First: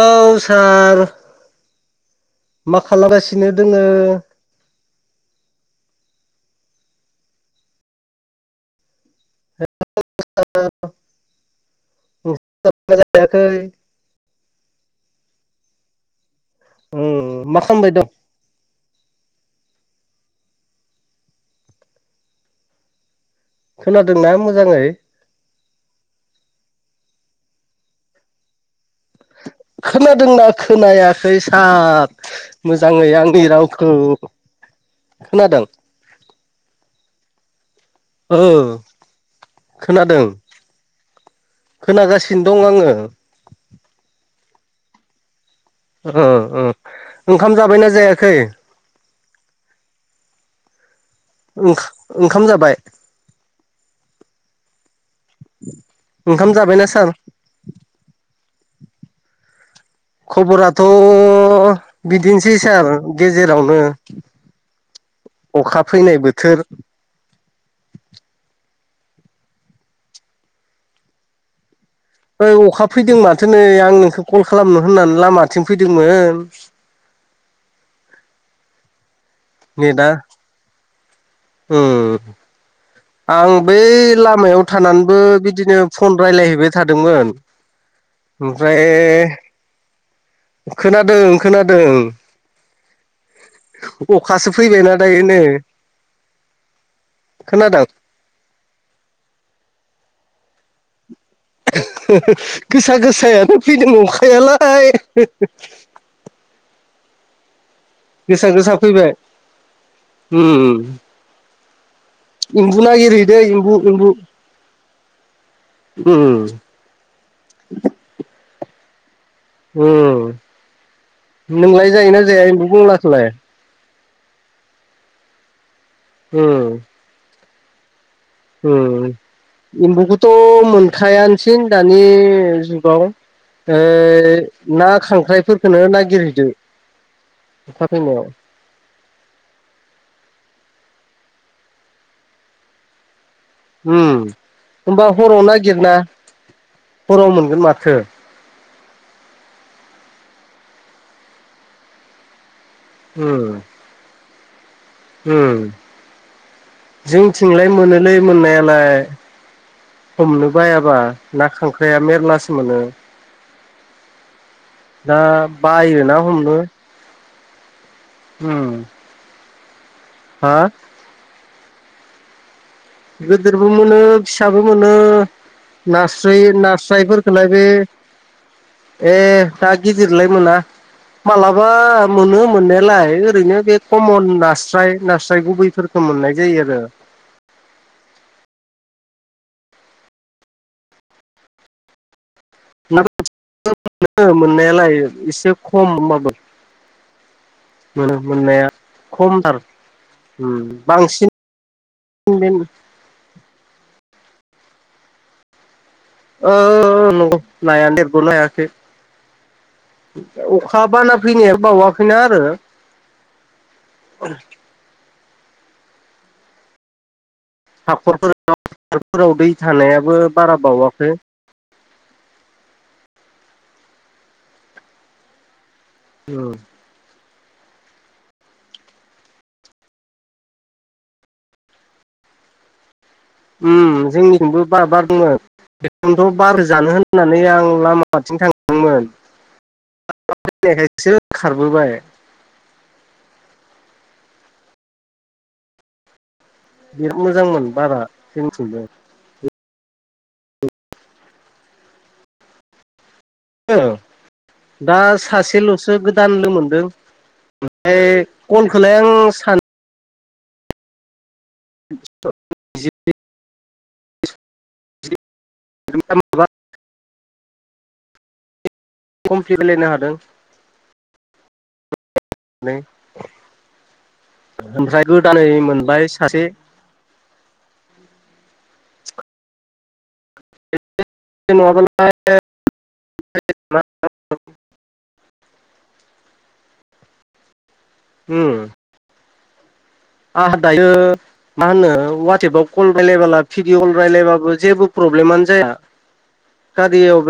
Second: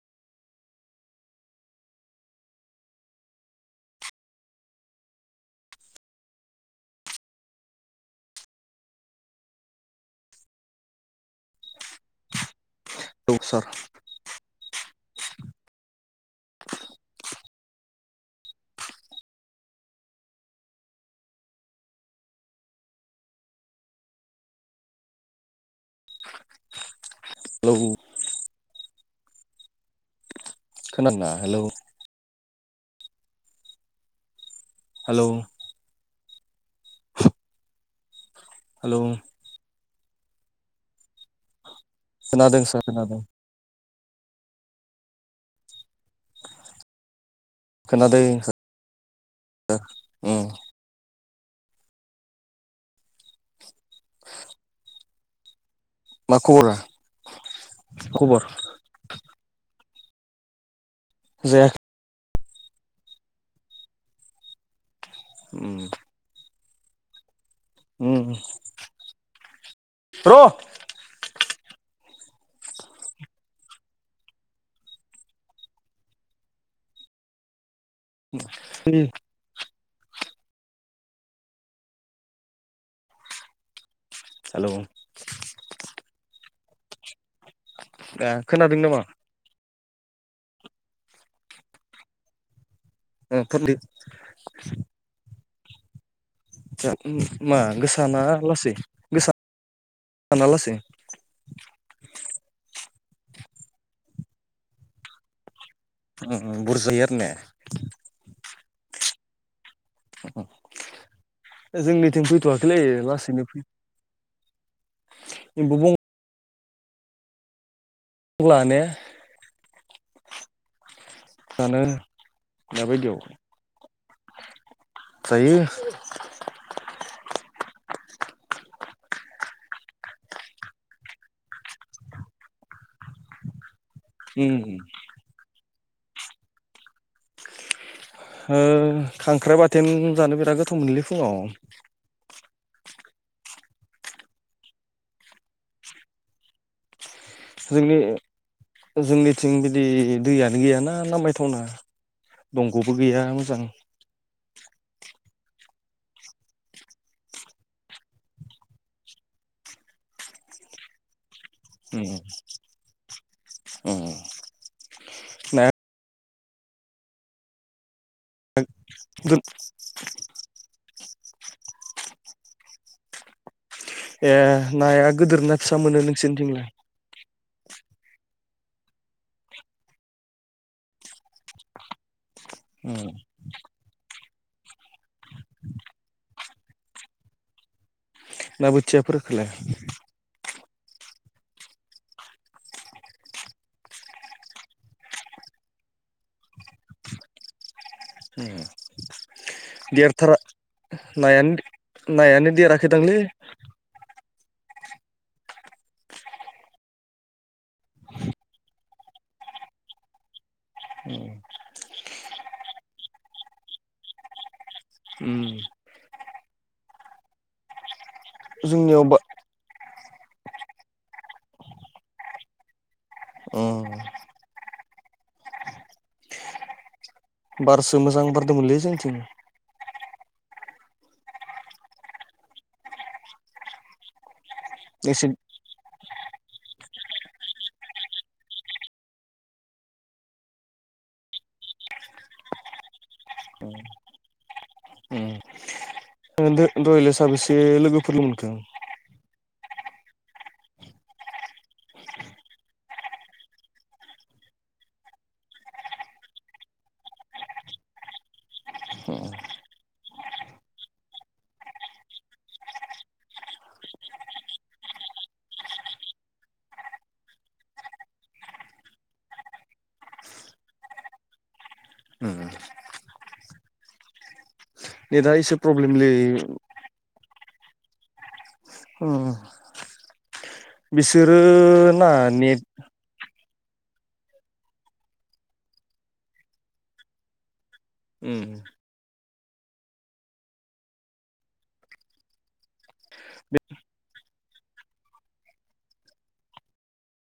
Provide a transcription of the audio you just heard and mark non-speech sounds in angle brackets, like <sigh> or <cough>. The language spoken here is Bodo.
औ सार मा खालामगासिनो दोङो? <unintelligible> औ सार जायाखै ओम मा खालामबाय दं? खोनादोंना मोजाङै <unintelligible> औ खोनादोंना खोनादोंना खोनायाखै हेलौ सार मोजाङै आंनि रावखौ हेलौ खोनादों औ हेलौ खोनादों खोनागासिनो खोनादों दं सार आङो खोनादों ओ ओ ओंखाम जाबाय खोनादों ओंखाम जाबाय आरो <inaudible> मा खबरा जाबायना सार खबर खबराथ' जायाखै बिदिनोसै सार गेजेरावनो उम अखा फैनाय बोथोर र' ओइ अखा फैदों माथो नै आं नोंखौ कल खालामनो होननानै लामाथिं फैदोंमोन द नै दा आं बै लामायाव हेलौ थानानैबो बिदिनो फन रायलायहैबाय थादोंमोन ए खोनादों ओमफ्राय नामा खोनादों खोनादों अखासो फैबायनाा दायोनो आ मा गोसाना लासै गोसााना लासै गोसा गोसायानो फैदों नंखायालाय बुरजयार ने गोसा गोसा फैबाय जोंनि थेंमफु एम्बु ना एरैदो एम्बु एम्बु जोंबो अ्लानो जानो नोंलाय जायोना जायाबो बुंलाखौलाय सायो हम उम एम्बुखौथ' मोनखायानोसिन दानि जुगाव उम ना खांख्राइफोरखौो नागिरहैदो अखा फैनायाव खांख्राइ बाथोन जानो बिराद गोथाव मोनलै फुङाव होनबा हराव नागिरना हराव मोन जोंनि जोंनिथिं बिदि दैयानो गैयाना नां मायथावना दंग'बो गैया मोजां हम जों थिंलाय मोनोलै मोननायालाय हमनो बायाबा ना खांख्राइाया मेरलासो मोनो ए दा बायोोना हमनो उम द हा गिदिरबो मोनो ए फिसाबो मोनो नाया गोदोर ना फिसा मोनो नास्राय नोंसोरनिथिंलाय नास्राय सोलाय बे ए दा गिदिरलाय मोना मालाबा मोनो उम मोननायालाय ओरैनो बे कमन नास्राय नास्राय गुबैफोरखौ मोननाय जायो आरो ना बोथियाफोरखोलाय नो मोननायालाय एसे खम होनबाबो। मोनो मोननाया खमथार देरथारा बांसिन नायानो बे नायानो देराखैदांलै औ नंगौ नाया देरखनो हायाखै अखा बाना फैनायानो बावाखैना आरो उम हाख'रफोराव जोंनियाव बा हारफोराव दै थानायाबो बारा बावाखै उम उम बारसो मोजां बारदोंमोनलै जोंथिं उम जोंनिथिबो बार बार नोंसि दोंमोन बेखनोथ' बार जानो होननानै आं लामाथिं थांदोंमोन। <unintelligible> खायसो खारबोबाय उम दो दहायलाय बिराद साबैसे मोजांमोन बारा लोगोफोर लोगो मोनखो जोंनिथिंबो औ दा सासेल'सो गोदान लोगो मोनदों। ओमफ्राय कलखौलाय आं सान <unintelligible> <unintelligible> खमफि रालायनो हादों <unintelligible> ओमफ्राय नेटआ गोदानै एसे मोनबाय प्रब्लेमलै सासे उम उम बिसोरो ना नङाबालाय नेट उम आ दायो मा होनो वाटसेएपाव कल रायजलायबोला भिडिअल रायजलायबाबो जेबो प्रब्लेमानो जाया। खारियाआव